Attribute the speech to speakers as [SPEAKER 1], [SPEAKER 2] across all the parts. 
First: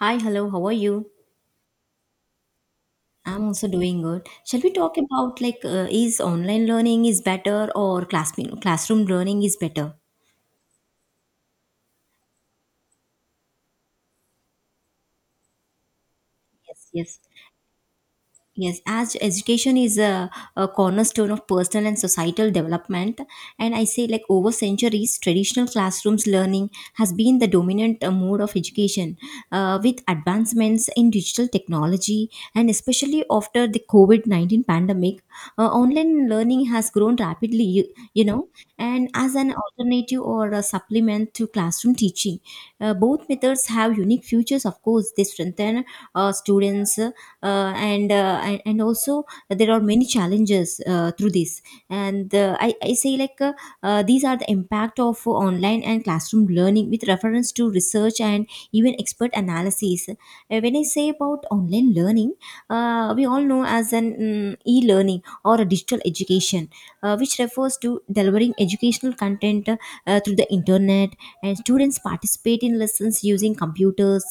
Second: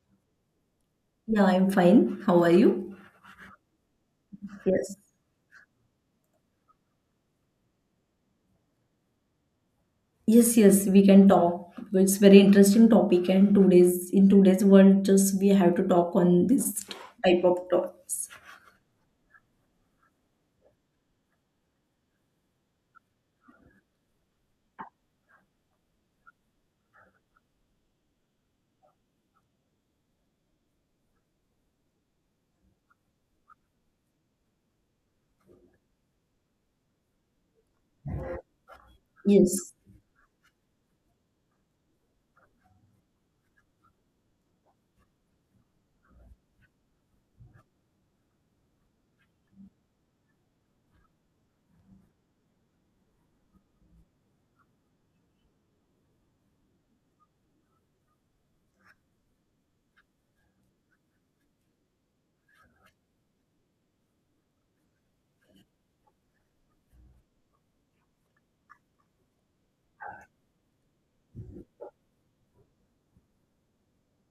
[SPEAKER 1] Hi, hello, how are you?
[SPEAKER 2] Yeah, I'm fine. How are you?
[SPEAKER 1] I'm also doing good. Shall we talk
[SPEAKER 2] Yes.
[SPEAKER 1] about like is online learning is better or classroom learning is better?
[SPEAKER 2] Yes, yes, we can talk. It's very interesting topic and today's in today's world just we have to talk on this
[SPEAKER 1] Yes, yes.
[SPEAKER 2] type of topics.
[SPEAKER 1] Yes, as education is a cornerstone of personal and societal development, and I say like over centuries, traditional classrooms learning has been the dominant mode of education. With advancements in digital technology, and especially after the COVID 19 pandemic, online learning has grown rapidly, you know, and as an
[SPEAKER 2] Yes.
[SPEAKER 1] alternative or a supplement to classroom teaching. Both methods have unique futures, of course, they strengthen students and also there are many challenges through this and I say like these are the impact of online and classroom learning with reference to research and even expert analysis. When I say about online learning, we all know as an e-learning or a digital education which refers to delivering educational content through the internet and students participate in lessons using computers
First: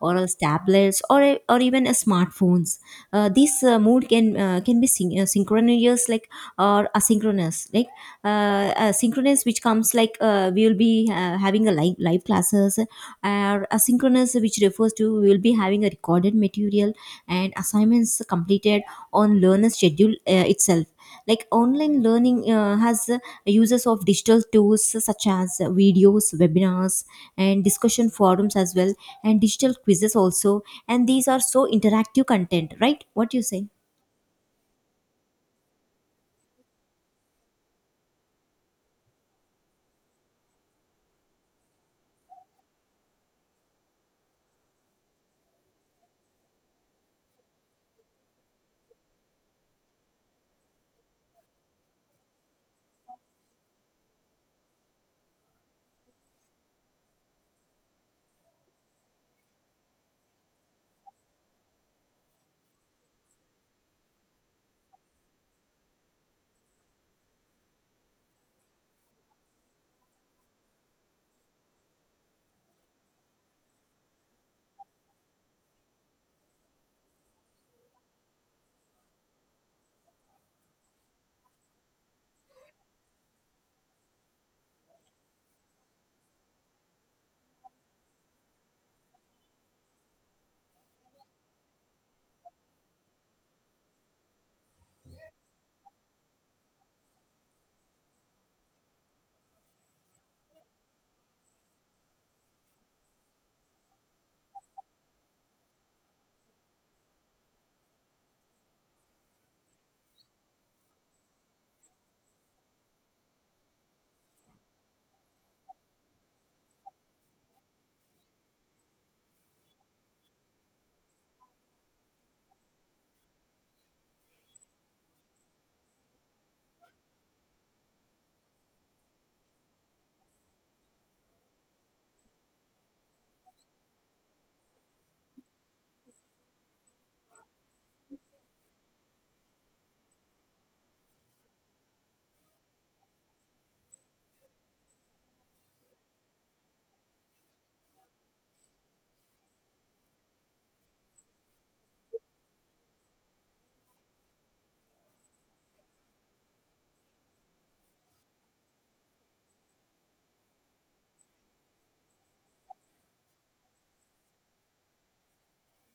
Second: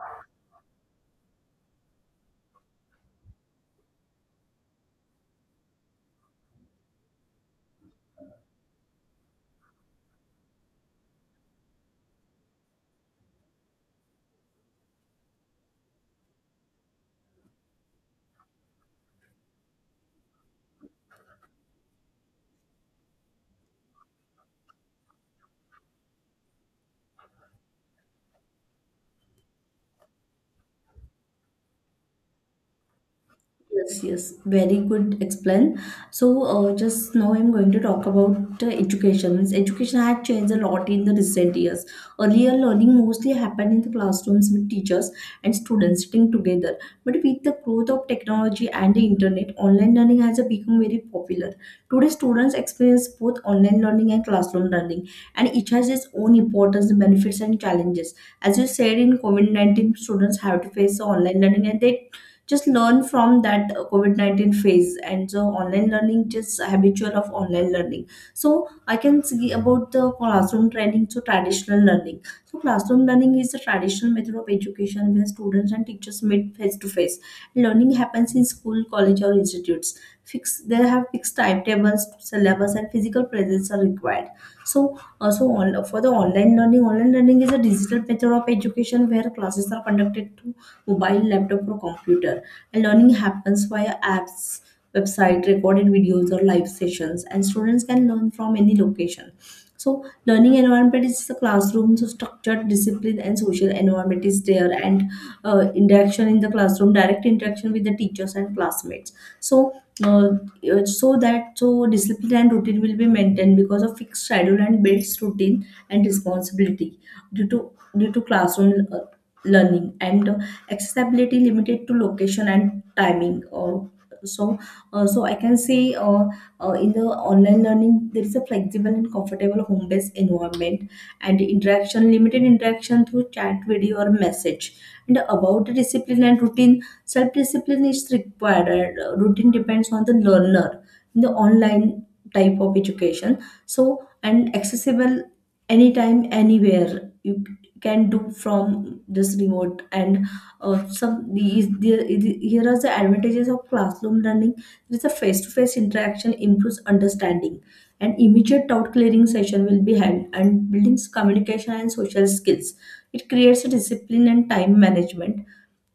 [SPEAKER 1] or as tablets or or even as smartphones. This mood can be synchronous like or asynchronous like, uh, synchronous which comes like we will be having a live classes or asynchronous which refers to we will be having a recorded material and assignments completed on learner schedule itself, like online learning has uses of digital tools such as videos, webinars, and discussion forums as well, and digital quizzes also, and these are so interactive content, right? What do you say?
[SPEAKER 2] Yes, yes, very good explain. Just now I'm going to talk about education. Means education had changed a lot in the recent years. Earlier, learning mostly happened in the classrooms with teachers and students sitting together. But with the growth of technology and the internet, online learning has become very popular. Today, students experience both online learning and classroom learning, and each has its own importance, benefits, and challenges. As you said, in COVID 19, students have to face the online learning and they just learn from that covid-19 phase, and so online learning just habitual of online learning. So I can see about the classroom training, so traditional learning. So classroom learning is a traditional method of education where students and teachers meet face to face. Learning happens in school, college, or institutes. Fix, they have fixed timetables, syllabus, and physical presence are required. So also on, for the online learning, online learning is a digital method of education where classes are conducted through mobile, laptop, or computer, and learning happens via apps, website, recorded videos, or live sessions. And students can learn from any location. So learning environment is the classroom. So structured, discipline, and social environment is there, and interaction in the classroom, direct interaction with the teachers and classmates. So uh, so that, so discipline and routine will be maintained because of fixed schedule and builds routine and responsibility due to due to classroom learning, and accessibility limited to location and timing or so. So I can say, in the online learning there is a flexible and comfortable home based environment, and interaction, limited interaction through chat, video, or message. And about the discipline and routine, self discipline is required, and routine depends on the learner in the online type of education. So and accessible anytime, anywhere, you can do from this remote. And some these there, here are the advantages of classroom learning. There is a face-to-face interaction improves understanding. An immediate doubt clearing session will be held, and buildings communication and social skills. It creates a discipline and time management,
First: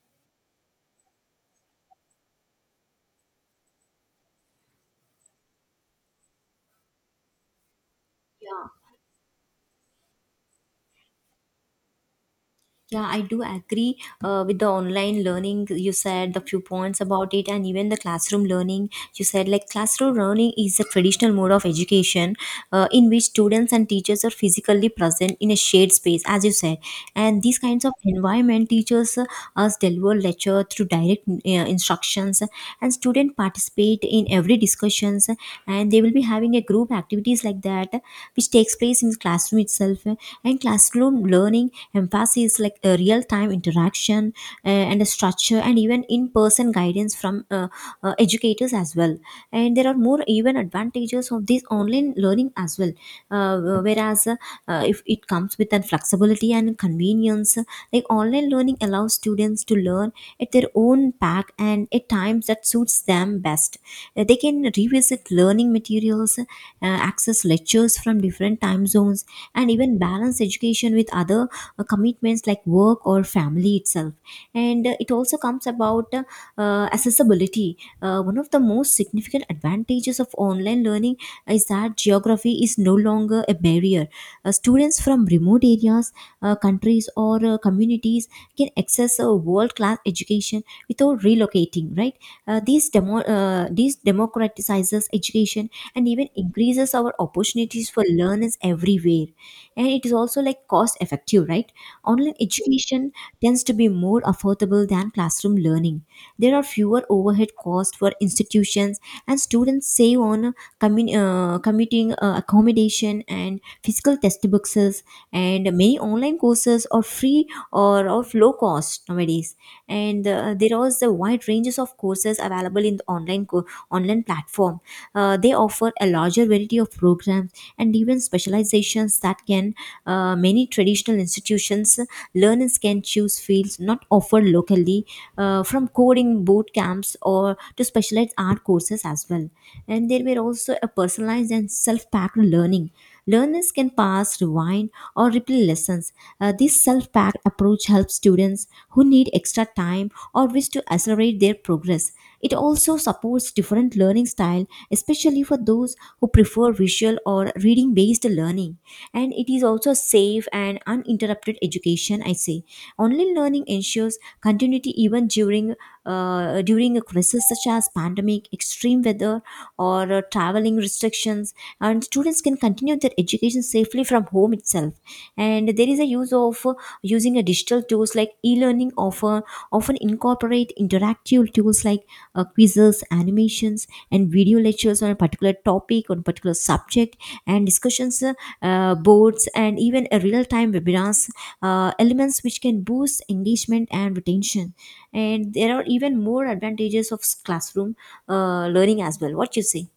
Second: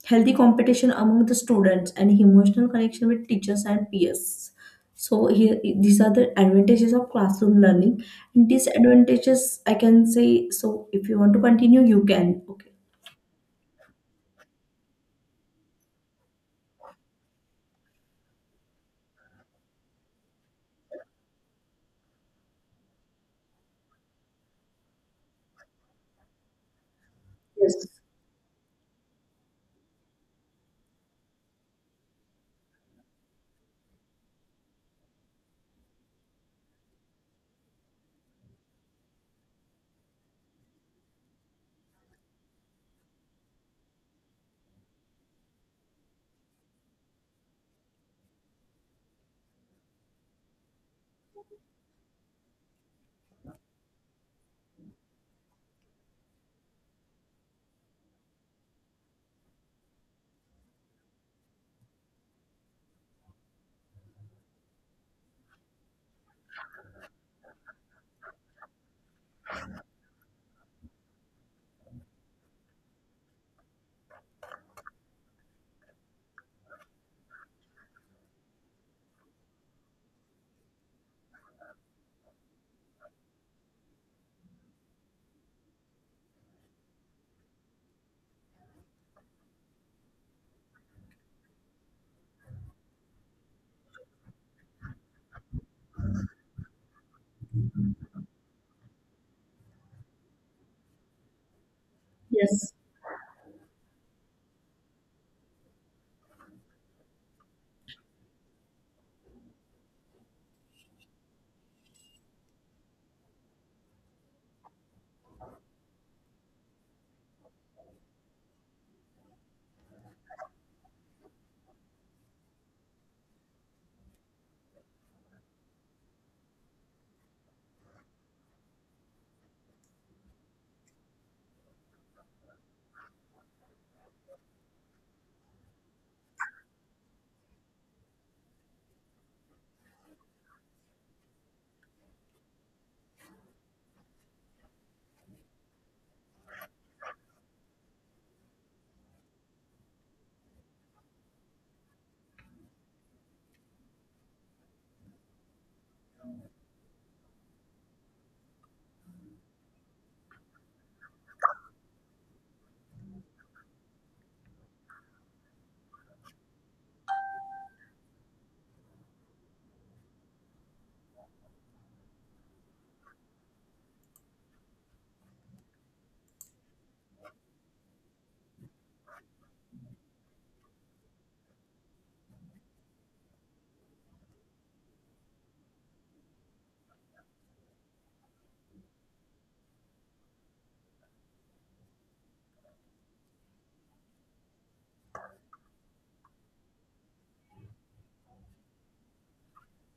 [SPEAKER 2] healthy competition among the students, and emotional connection with teachers and peers. So here these are the advantages of classroom learning. And disadvantages I can say, so if you want to continue you can. Okay.
[SPEAKER 1] Yeah, I do agree with the online learning. You said the few points about it, and even the classroom learning. You said like classroom learning is a traditional mode of education in which students and teachers are physically present in a shared space, as you said. And these kinds
[SPEAKER 2] Yes,
[SPEAKER 1] of environment teachers us deliver lecture through direct instructions, and students participate in every discussions and they will be having a group activities like that which takes place in the classroom itself, and classroom learning emphasis like a real time interaction and a structure and even in person guidance from educators as well, and there are more even advantages of this online learning as well, whereas if it comes with an flexibility and convenience, like online learning allows students to learn at their own pack and at times that suits them best. Uh, they can revisit learning materials, access lectures from different time zones, and even balance education with other commitments like work or family itself. And it also comes about accessibility. One of the most significant advantages of online learning is that geography is no longer a barrier. Students from remote areas, countries, or communities can access a world-class education without relocating, right? These democratizes education and even increases our opportunities for learners everywhere. And it is also like cost-effective, right? Online
[SPEAKER 2] yes.
[SPEAKER 1] education tends to be more affordable than classroom learning. There are fewer overhead costs for institutions, and students save on commuting, accommodation, and physical textbooks, and many online courses are free or of low cost nowadays. And there was a wide ranges of courses available in the online online platform. They offer a larger variety of programs and even specializations that can and many traditional institutions, learners can choose fields not offered locally, from coding boot camps or to specialized art courses as well. And there were also a personalized and self-packed learning. Learners can pause, rewind, or replay lessons. This self-packed approach helps students who need extra time or wish to accelerate their progress. It also supports different learning style, especially for those who prefer visual or reading based learning. And it is also safe and uninterrupted education, I say. Online learning ensures continuity even during a crisis such as pandemic, extreme weather, or traveling restrictions, and students can continue their education safely from home itself. And there is a use of using a digital tools like e-learning offer often incorporate interactive tools like quizzes, animations, and video lectures on a particular topic, on particular subject, and discussions, boards, and even a real-time webinars, elements which can boost engagement and retention. And there are even more advantages of classroom learning as well. What you say?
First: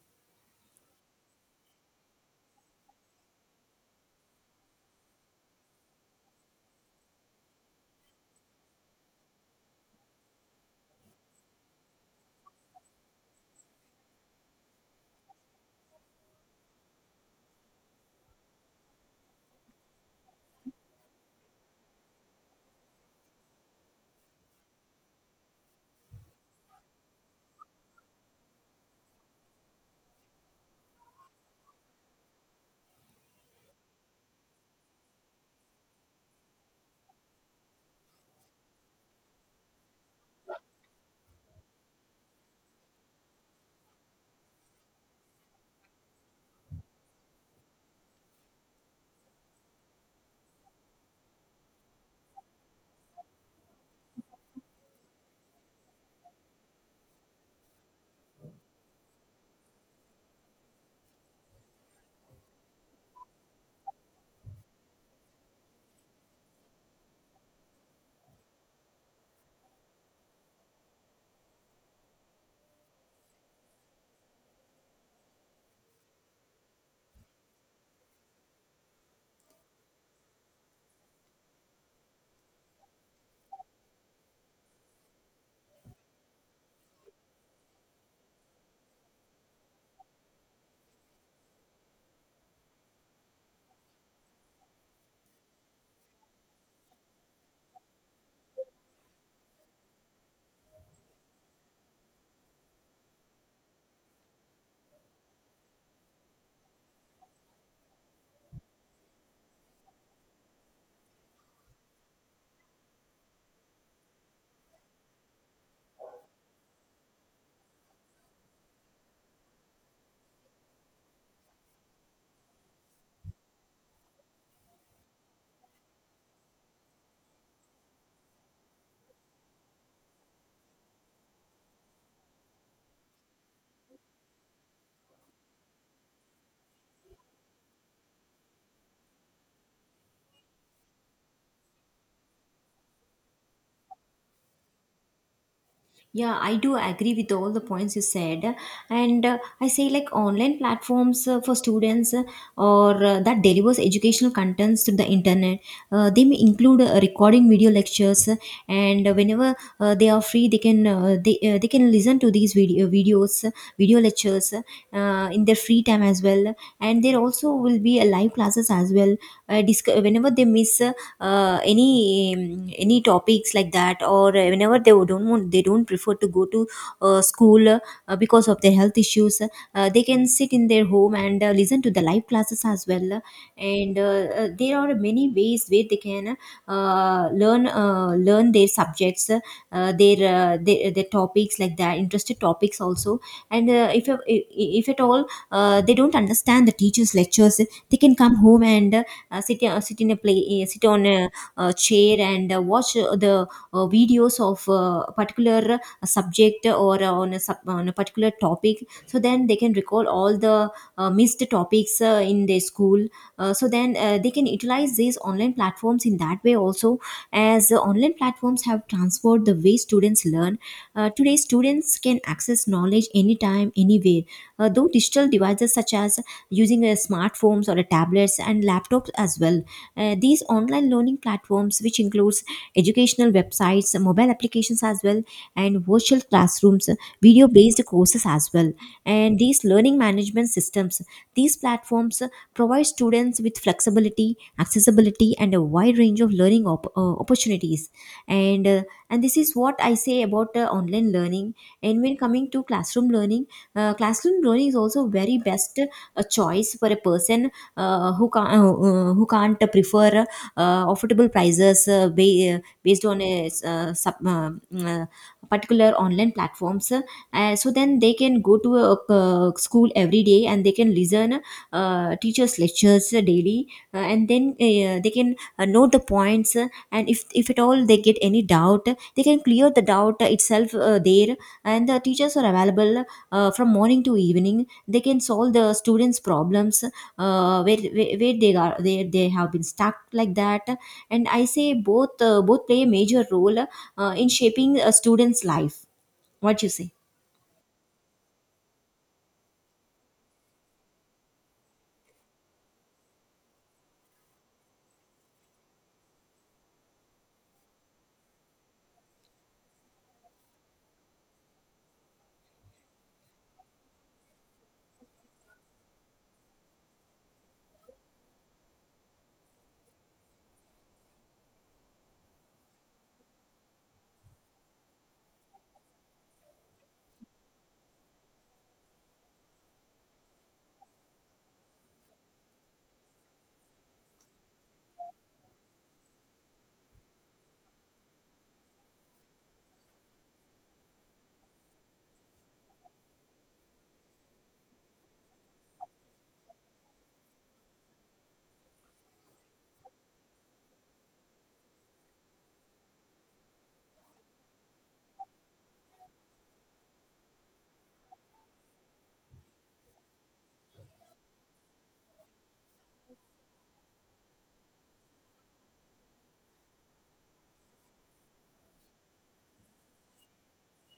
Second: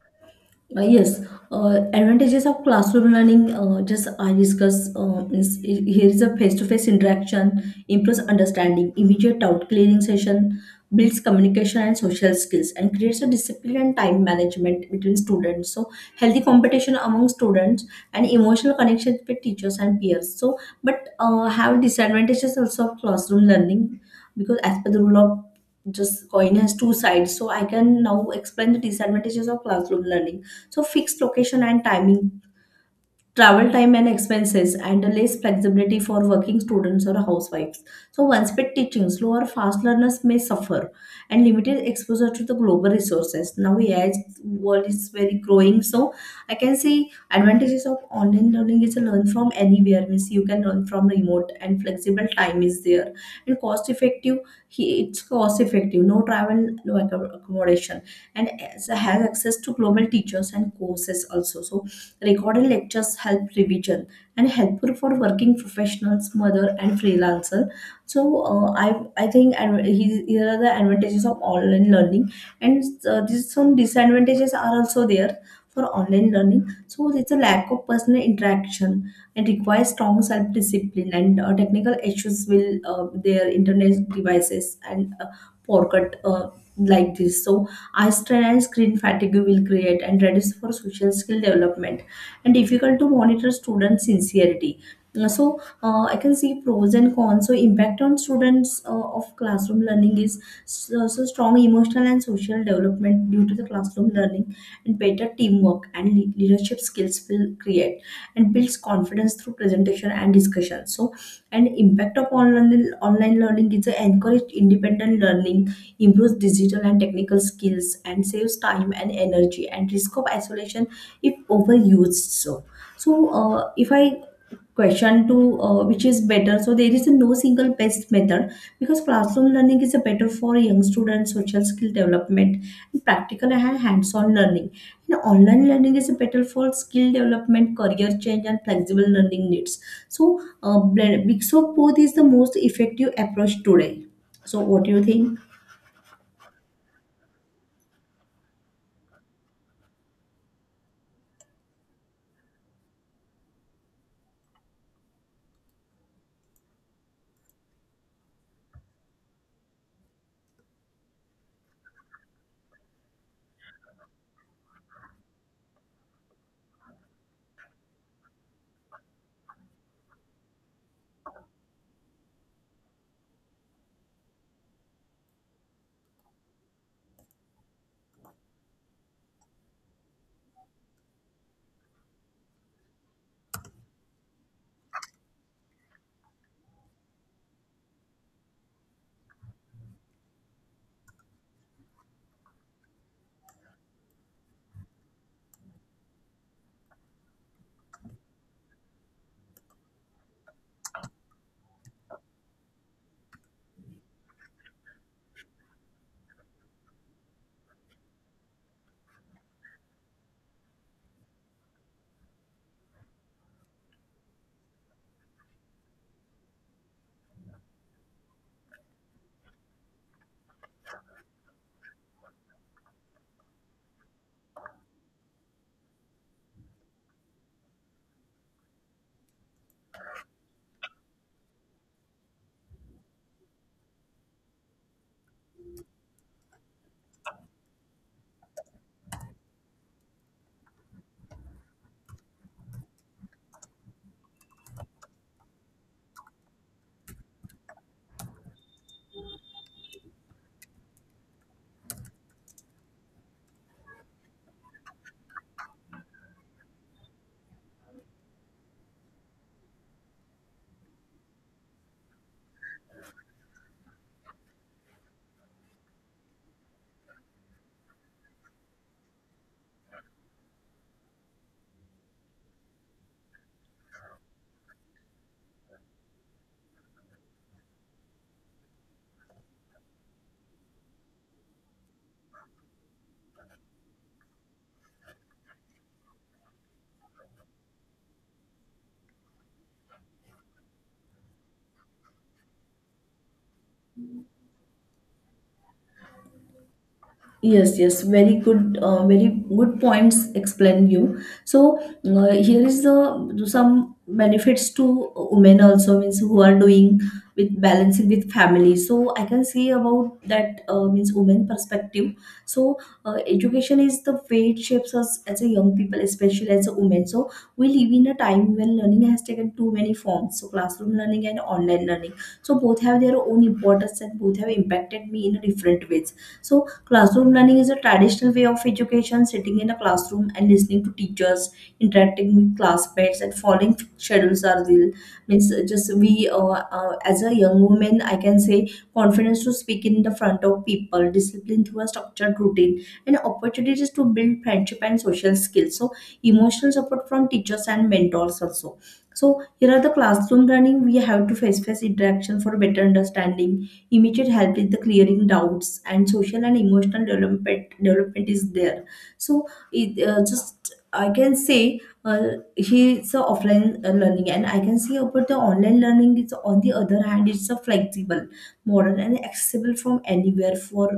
[SPEAKER 2] Uh, yes, advantages of classroom learning. Just I discuss. Is, here is a face-to-face interaction, improves understanding, immediate doubt clearing session, builds communication and social skills, and creates a discipline and time management between students. So healthy competition among students and emotional connections with teachers and peers. So, but have disadvantages also of classroom learning, because as per the rule of just coin has two sides. So I can now explain the disadvantages of classroom learning. So fixed location and timing, travel time and expenses, and less flexibility for working students or housewives. So one speed teaching, slow or fast learners may suffer, and limited exposure to the global resources. Now AI is- world is very growing. So I can see advantages of online learning is to learn from anywhere. Means you can learn from remote and flexible time is there and cost effective. He- It's cost effective, no travel, no accom- accommodation, and as- has access to global teachers and courses also. So recorded lectures help revision and helpful for working professionals, mother and freelancer. So I think, and he- here are the advantages of online learning, and these some disadvantages are also there for online learning. So it's a lack of personal interaction and requires strong self discipline, and technical issues will their internet devices, and poor cut like this. So eye strain and screen fatigue will create and reduce for social skill development, and difficult to monitor student sincerity. I can see pros and cons. So impact on students of classroom learning is, so strong emotional and social development due to the classroom learning, and better teamwork and le- leadership skills will create, and builds confidence through presentation and discussion. So and impact of online learning is a encourage independent learning, improves digital and technical skills, and saves time and energy, and risk of isolation if overused. So if I question to which is better, so there is a no single best method, because classroom learning is a better for young students social skill development and practical and hands-on learning, and online learning is better for skill development, career change, and flexible learning needs. So blend- mix of both is the most effective approach today. So what do you think?
[SPEAKER 1] Yeah, I do agree with all the points you said. And I say like online platforms for students or that delivers educational contents through the internet. They may include recording video lectures, and whenever they are free, they can they can listen to these video videos, video lectures in their free time as well, and there also will be a live classes as well, whenever they miss any topics like that, or whenever they don't want, they don't prefer to go to school because of their health issues, they can sit in their home and listen to the live classes as well, and there are many ways where they can learn their subjects, their topics like that, interested topics also, and if if at all they don't understand the teacher's lectures, they can come home and sit on a, chair, and watch the videos of a particular subject, or on a particular topic, so then they can recall all the missed topics in their school, so then they can utilize these online platforms in that way also, as online platforms have transformed the way students learn. Uh, today, students can access knowledge anytime, anywhere. Though digital devices such as using smartphones or tablets and laptops as well, these online learning platforms, which includes educational websites, mobile applications as well, and virtual classrooms, video-based courses as well, and these learning management systems, these platforms provide students with flexibility, accessibility, and a wide range of learning opportunities, and uh, and this is what I say about online learning. And when coming to classroom learning, classroom learning is also very best choice for a person who can't prefer affordable prices ba- based on a sub, uh, particular online platforms, so then they can go to a, school every day and they can listen teachers lectures daily, and then they can note the points, and if at all they get any doubt they can clear the doubt itself there, and the teachers are available from morning to evening, they can solve the students problems, where they are they have been stuck like that. And I say both both play a major role in shaping a student's life. What you say?
[SPEAKER 2] Yes, yes, very good, very good points explain you. So here is the some benefits to women also, means who are doing with balancing with family. So I can say about that, means women perspective. So education is the way it shapes us as a young people, especially as a woman. So we live in a time when learning has taken too many forms. So classroom learning and online learning. So both have their own importance, and both have impacted me in a different ways. So classroom learning is a traditional way of education, sitting in a classroom and listening to teachers, interacting with classmates, and following schedules are real. Means uh, just we, uh, as a young woman, I can say confidence to speak in the front of people, discipline through a structured routine, and opportunities to build friendship and social skills. So emotional support from teachers and mentors also. So here are the classroom learning. We have to face face interaction for better understanding, immediate help in the clearing doubts, and social and emotional development is there. So it uh, just I can say uh, he's a offline learning, and I can say about the online learning is, on the other hand it's a flexible, modern, and accessible from anywhere. For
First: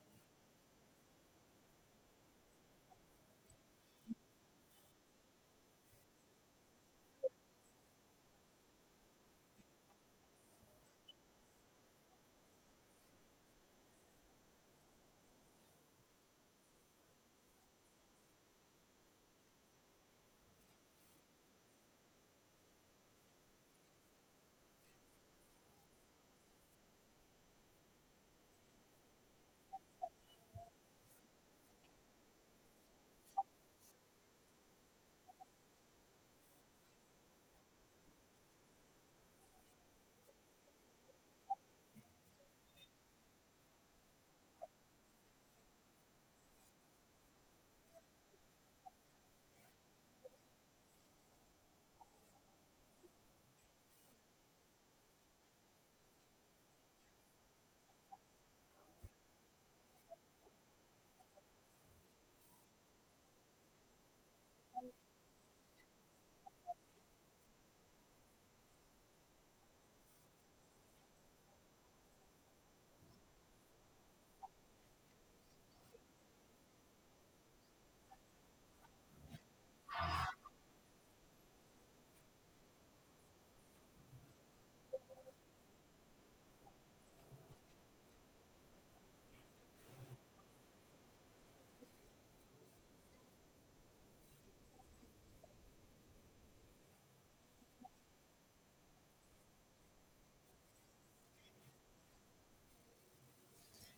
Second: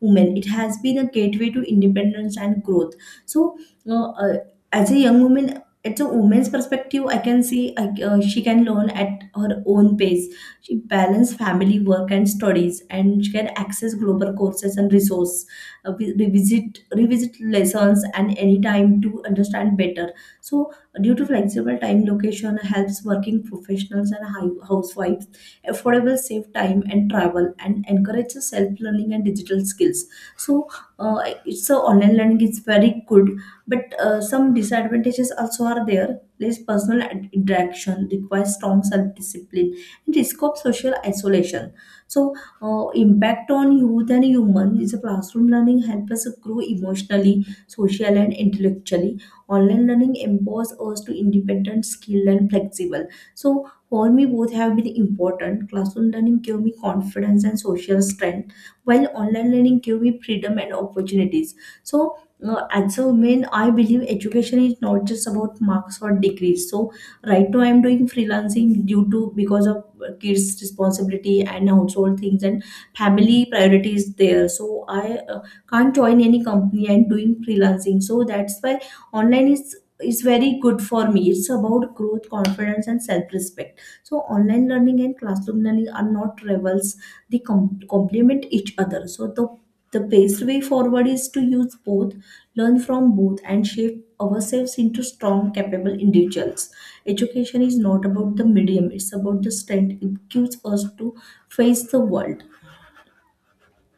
[SPEAKER 2] women it has been a gateway to independence and growth. So uh, uh, as a young woman, it's a woman's perspective I can see. She can learn at her own pace, she balances family, work, and studies, and she can access global courses and resource, revisit lessons and any time to understand better. So due to flexible time, location helps working professionals and hi- housewives, affordable, safe time and travel, and encourages self-learning and digital skills. So uh, it's a online learning is very good, but some disadvantages also are there, less personal ad- interaction, requires strong self-discipline, and risk of social isolation. So impact on youth and human is a classroom learning help us grow emotionally, social, and intellectually. Online learning empowers us to independent, skilled, and flexible. So for me both have been important. Classroom learning gave me confidence and social strength, while online learning gave me freedom and opportunities. So as a woman I believe education is not just about marks or degrees. So right now I'm doing freelancing due to, because of kids responsibility and household things and family priorities there. So i uh, can't join any company and doing freelancing, so that's why online is very good for me. It's about growth, confidence, and self respect. So, online learning and classroom learning are not rivals, they com- complement each other. So, the best way forward is to use both, learn from both, and shape ourselves into strong, capable individuals. Education is not about the medium, it's about the strength it gives us to face the world.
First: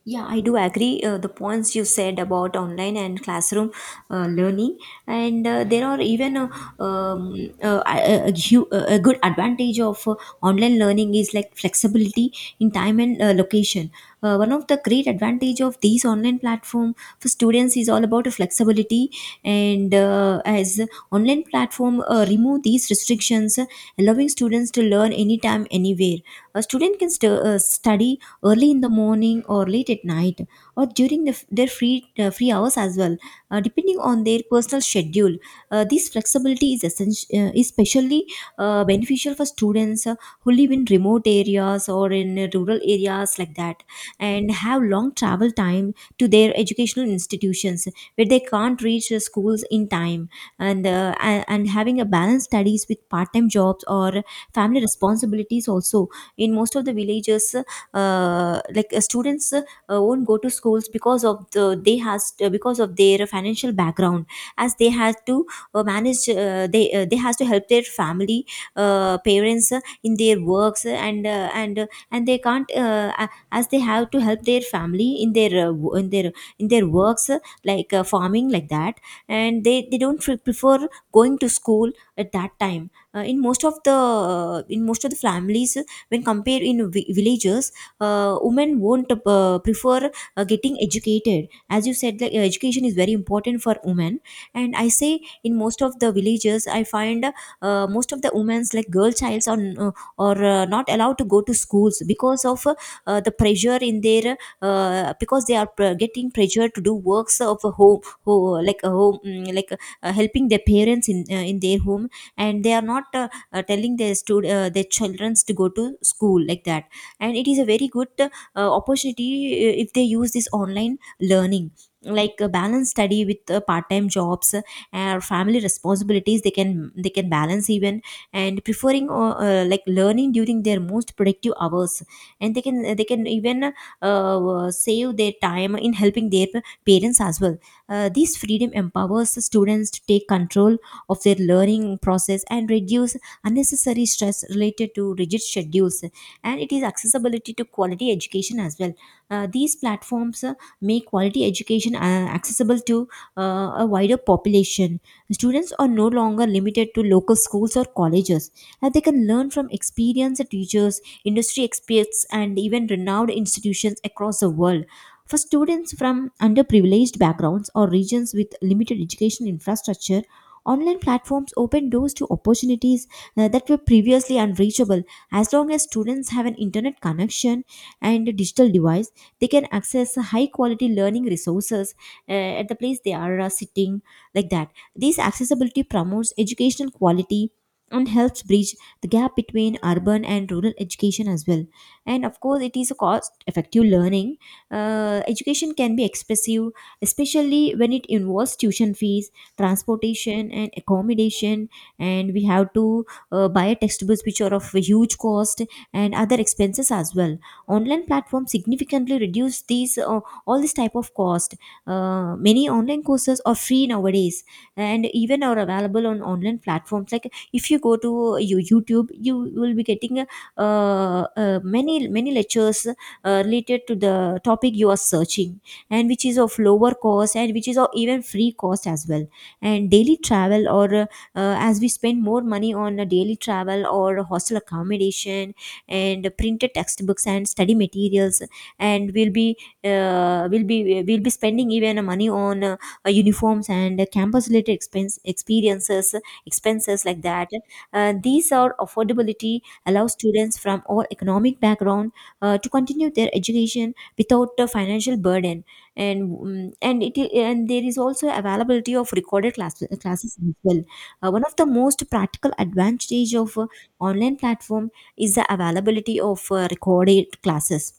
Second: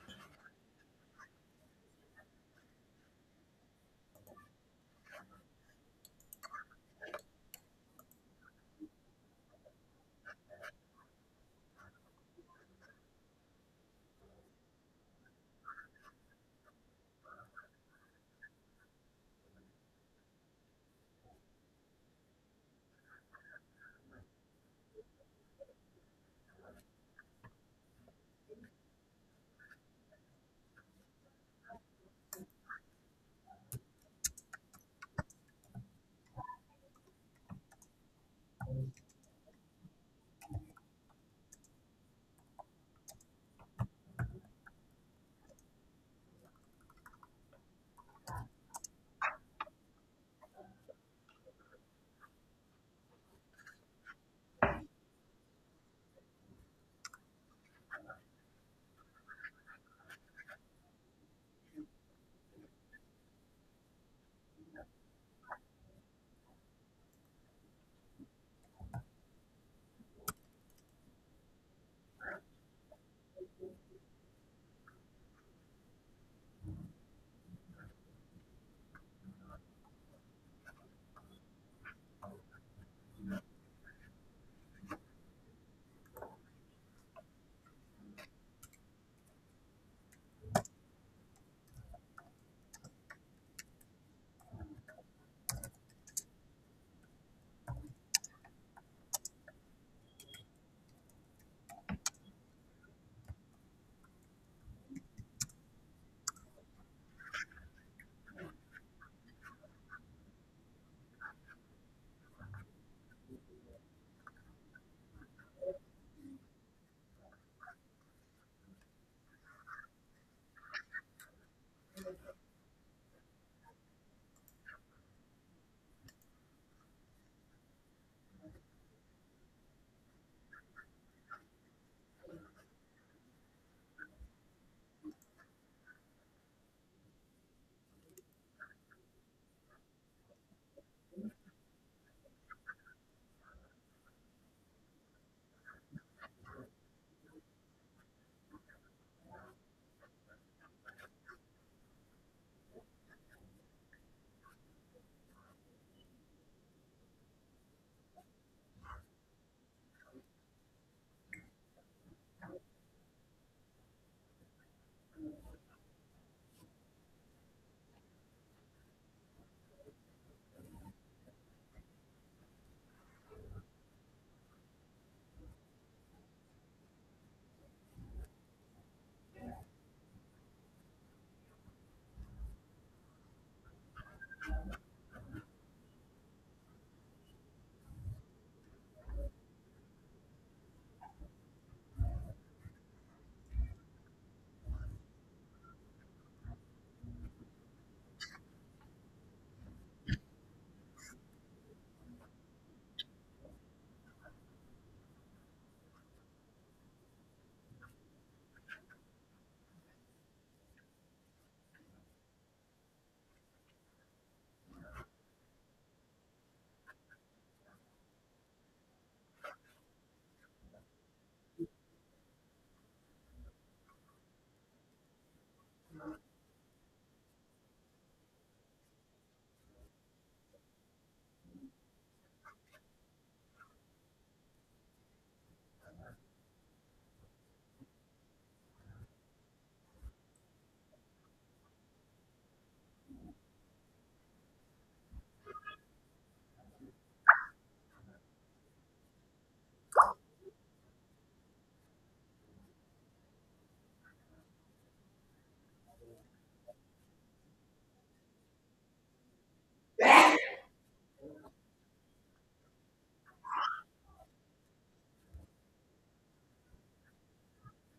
[SPEAKER 1] Yeah, I do agree the points you said about online and classroom learning, and there are even um, a good advantage of online learning is like flexibility in time and location. One of the great advantage of these online platform for students is all about flexibility, and as online platform remove these restrictions, allowing students to learn anytime, anywhere. A student can study early in the morning or late at night or during their free hours as well, depending on their personal schedule. This flexibility is essential, especially beneficial for students who live in remote areas or in rural areas like that, and have long travel time to their educational institutions where they can't reach the schools in time. And having a balanced studies with part time jobs or family responsibilities also. In most of the villages, students won't go to schools because of the they has because of their financial background, as they had to manage. They has to help their family, parents, in their works, and they can't, as they have to help their family in their in their works, farming like that, and they don't prefer going to school at that time. In most of the families, when compared in villages, women won't prefer getting educated. As you said, like, education is very important for women, and I say in most of the villages I find, most of the women's like girl childs are, not allowed to go to schools because of, the pressure in their, because they are getting pressure to do works of a home, like a home, like helping their parents in, in their home, and they are not, telling their their children to go to school like that. And it is a very good, opportunity, if they use this online learning, like a balance study with, part-time jobs, or family responsibilities. They can balance even, and preferring, like learning during their most productive hours. And they can even, save their time in helping their parents as well. This freedom empowers the students to take control of their learning process and reduce unnecessary stress related to rigid schedules. And it is accessibility to quality education as well. These platforms, make quality education, accessible to, a wider population. Students are no longer limited to local schools or colleges. They can learn from experienced teachers, industry experts, and even renowned institutions across the world. For students from underprivileged backgrounds or regions with limited education infrastructure, online platforms open doors to opportunities that were previously unreachable. As long as students have an internet connection and a digital device, they can access high quality learning resources, at the place they are, sitting, like that. This accessibility promotes educational quality and helps bridge the gap between urban and rural education as well. And of course, it is a cost effective learning. Education can be expensive, especially when it involves tuition fees, transportation, and accommodation. And we have to, buy a textbooks which are of huge cost and other expenses as well. Online platforms significantly reduce these, all this type of cost. Many online courses are free nowadays and even are available on online platforms. Like if you go to YouTube, you will be getting, many lectures, related to the topic you are searching, and which is of lower cost and which is of even free cost as well. And daily travel or, as we spend more money on a daily travel or hostel accommodation and printed textbooks and study materials, and we'll be, we'll be spending even money on, uniforms and campus related expenses like that. These are affordability, allow students from all economic background, to continue their education without a financial burden. And mm, and it and there is also availability of recorded classes as well. One of the most practical advantage of, online platform is the availability of, recorded classes.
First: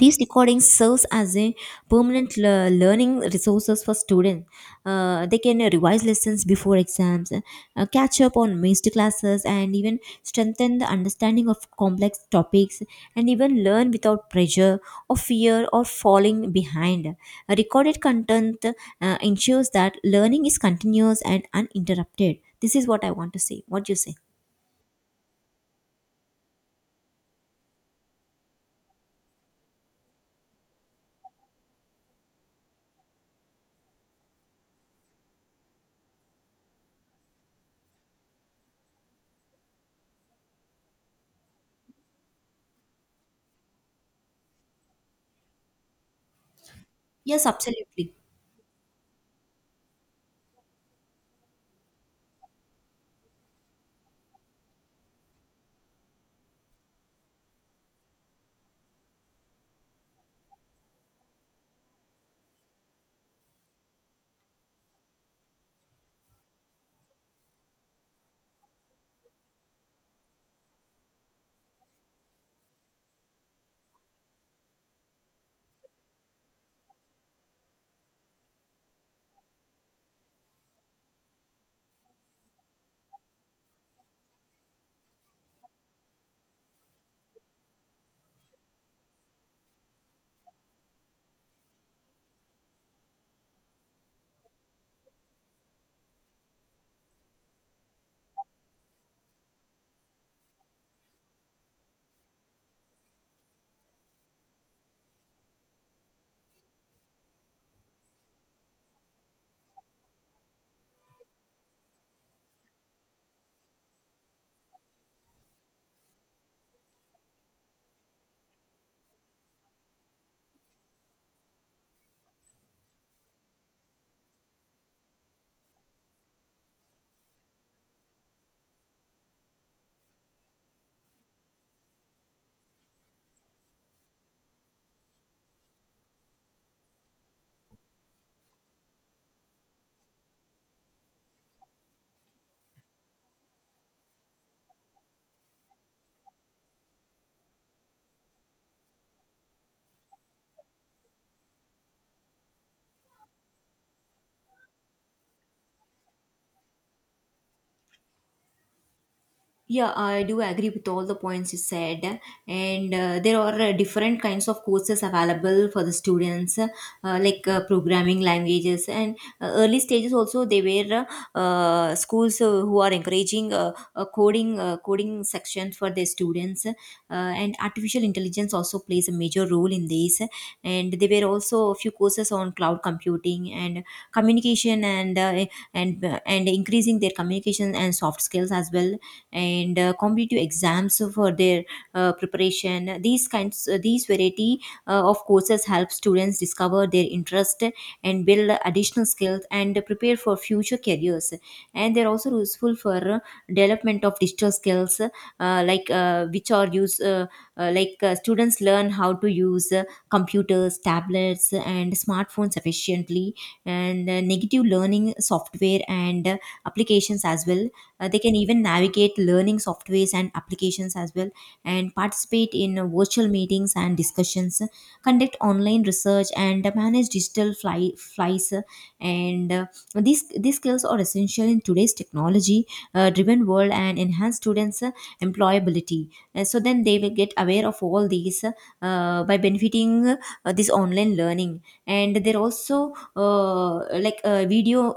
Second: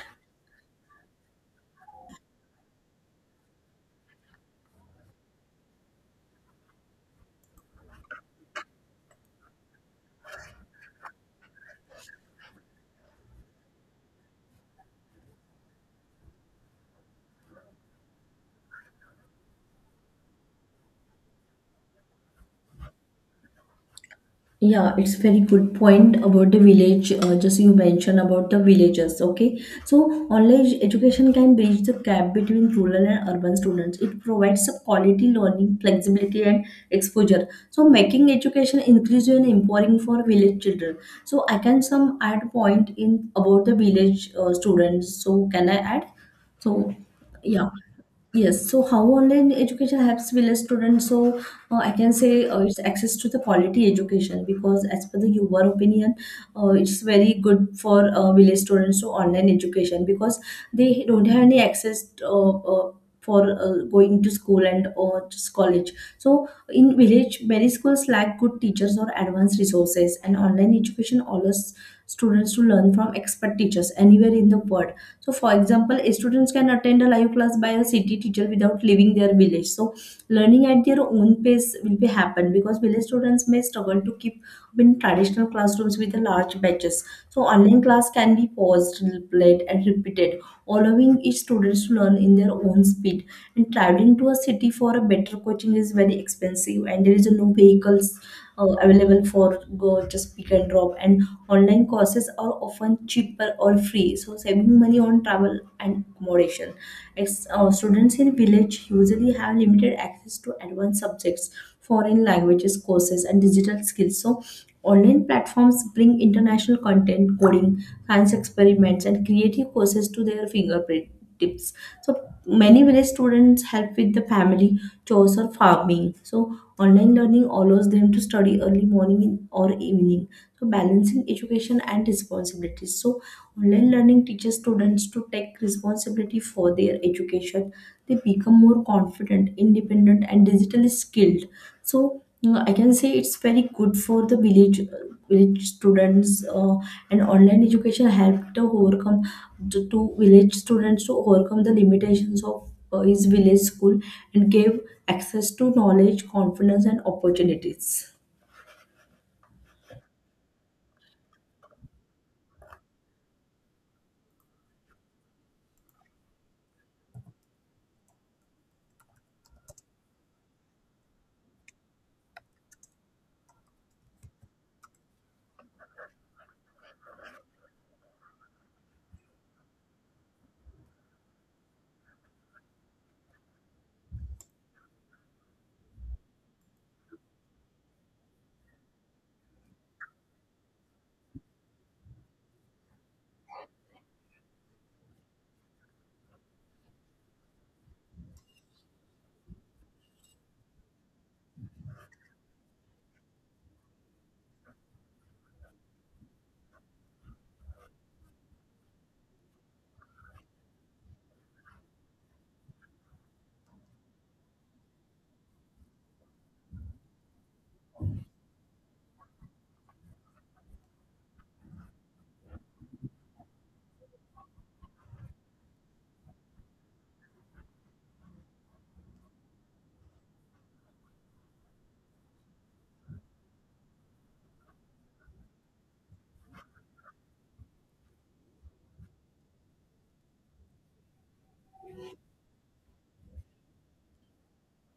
[SPEAKER 1] These recordings serves as a permanent learning resources for students. They can, revise lessons before exams, catch up on missed classes and even strengthen the understanding of complex topics, and even learn without pressure or fear or falling behind. Recorded content, ensures that learning is continuous and uninterrupted. This is what I want to say. What do you say?
[SPEAKER 2] Yeah, it's very good point about the village. Just you mentioned about the villages. Okay, so online education can bridge the gap between rural and urban students. It provides a quality learning, flexibility, and exposure. So making education inclusive and empowering for village children. So I can some add point in about the village students. So can I add? So
[SPEAKER 1] Yes,
[SPEAKER 2] yeah.
[SPEAKER 1] absolutely.
[SPEAKER 2] Yes, so how online education helps village students? So I can say it's access to the quality education, because as per the your opinion, it's very good for village students to online education, because they don't have any access, for going to school and or just college. So in village, many schools lack good teachers or advanced resources, and online education allows students to learn from expert teachers anywhere in the world. So, for example, students can attend a live class by a city teacher without leaving their village. So, learning at their own pace will be happen, because village students may struggle to keep up in traditional classrooms with the large batches. So, online class can be paused, replayed, and repeated, allowing each student to learn in their own speed. And traveling to a city for a better coaching is very expensive, and there is no vehicles available for go, just pick and drop. And online courses are often cheaper or free, so saving money on travel and accommodation. Ex- students in village usually have limited access to advanced subjects, foreign languages courses, and digital skills. So online platforms bring international content, coding, science experiments, and creative courses to their fingerprint tips. So many village students help with the family chores or farming. So online learning allows them to study early morning or evening, so balancing education and responsibilities. So online learning teaches students to take responsibility for their education, they become more confident, independent, and digitally skilled. So I can say it's very good for the village village students, uh, and online education helped to overcome, to village students to overcome the limitations of his village school, and gave access to knowledge, confidence, and opportunities.
[SPEAKER 1] Yeah, I do agree with all the points you said, and there are, different kinds of courses available for the students, programming languages and, early stages. Also, they were, schools, who are encouraging, a coding sections for their students, and artificial intelligence also plays a major role in this. And there were also a few courses on cloud computing and communication and, and increasing their communication and soft skills as well, and, competitive exams for their, preparation. These variety, of courses help students discover their interest and build additional skills and prepare for future careers. And they're also useful for development of digital skills, which are used, students learn how to use, computers, tablets, and smartphones efficiently, and, negative learning software and, applications as well. They can even navigate learning softwares and applications as well, and participate in, virtual meetings and discussions, conduct online research and, manage digital flies. And these skills are essential in today's technology, driven world and enhance students', employability. And so then they will get aware of all these, by benefiting, this online learning. And they're also, video.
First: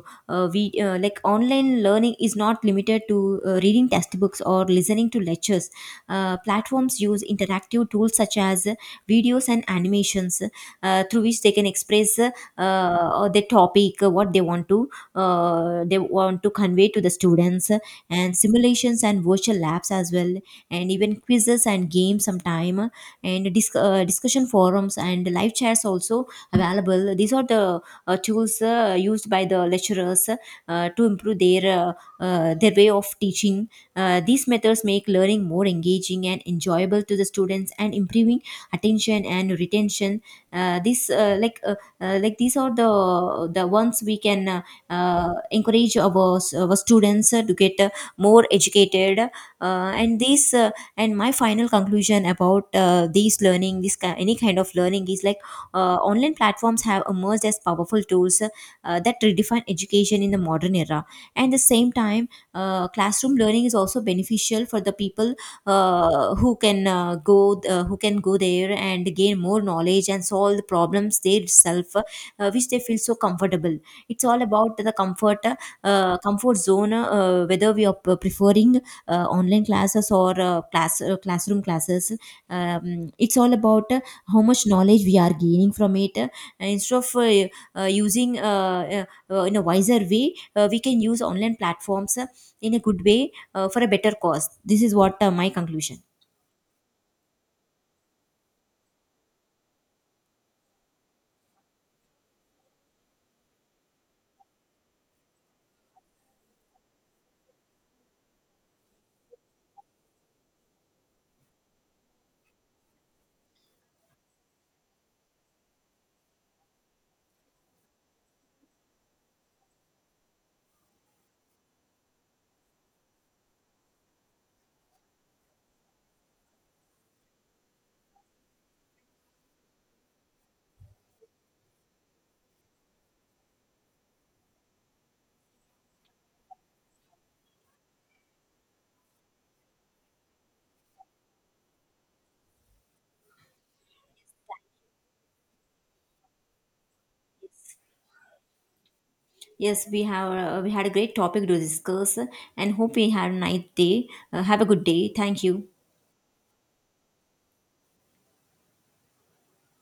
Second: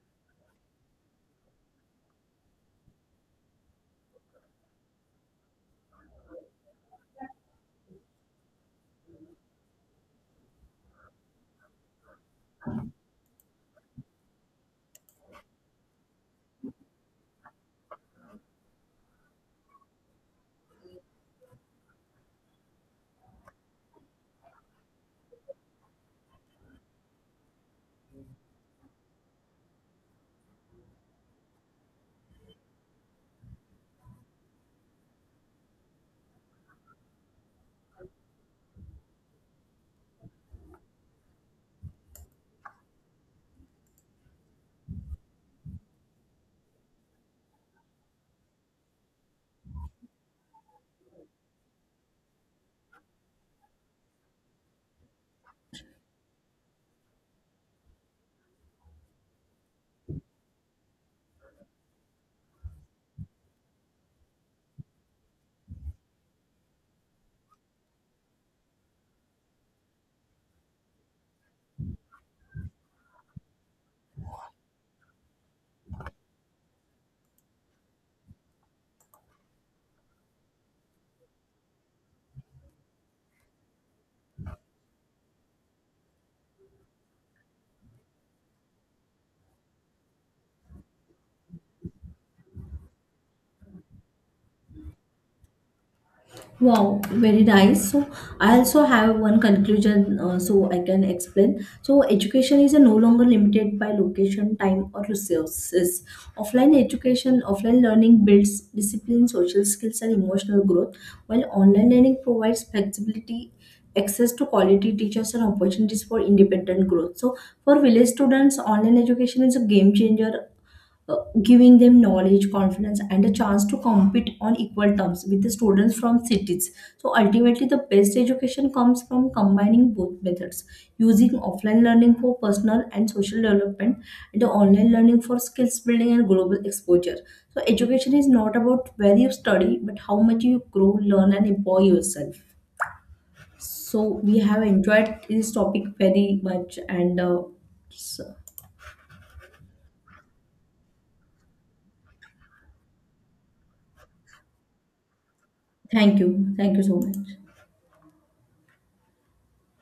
[SPEAKER 1] We Like online learning is not limited to, reading textbooks or listening to lectures. Platforms use interactive tools such as, videos and animations, through which they can express, the topic, what they want to convey to the students, and simulations and virtual labs as well, and even quizzes and games sometime, and discussion forums and live chats also available. These are the, tools, used by the lecturers, to improve their, their way of teaching. These methods make learning more engaging and enjoyable to the students and improving attention and retention. This like these are the ones we can, encourage our students, to get, more educated, and these uh, and my final conclusion about, these learning this ki- any kind of learning is like, online platforms have emerged as powerful tools, that redefine education in the modern era. And the same time, classroom learning is also beneficial for the people, who can go who can go there and gain more knowledge and solve the problems they itself, which they feel so comfortable. It's all about the comfort zone, whether we are preferring, online classes or, classroom classes. It's all about how much knowledge we are gaining from it, instead of, using in a wiser way, we can use online platforms, in a good way, for a better cause. This is what, my conclusion.
[SPEAKER 2] Wow, very nice. So, I also have one conclusion so I can explain. So, education is no longer limited by location, time, or resources. Offline education, offline learning builds discipline, social skills, and emotional growth, while online learning provides flexibility, access to quality teachers, and opportunities for independent growth. So, for village students, online education is a game changer, uh, giving them knowledge, confidence, and a chance to compete on equal terms with the students from cities. So ultimately, the best education comes from combining both methods, using offline learning for personal and social development, and the online learning for skills building and global exposure. So education is not about where you study, but how much you grow, learn, and empower yourself. So we have enjoyed this topic very much, and so
[SPEAKER 1] Yes, we have, we had a great topic to discuss, and hope we had a nice day. Have a good day. Thank you.
[SPEAKER 2] thank you so much.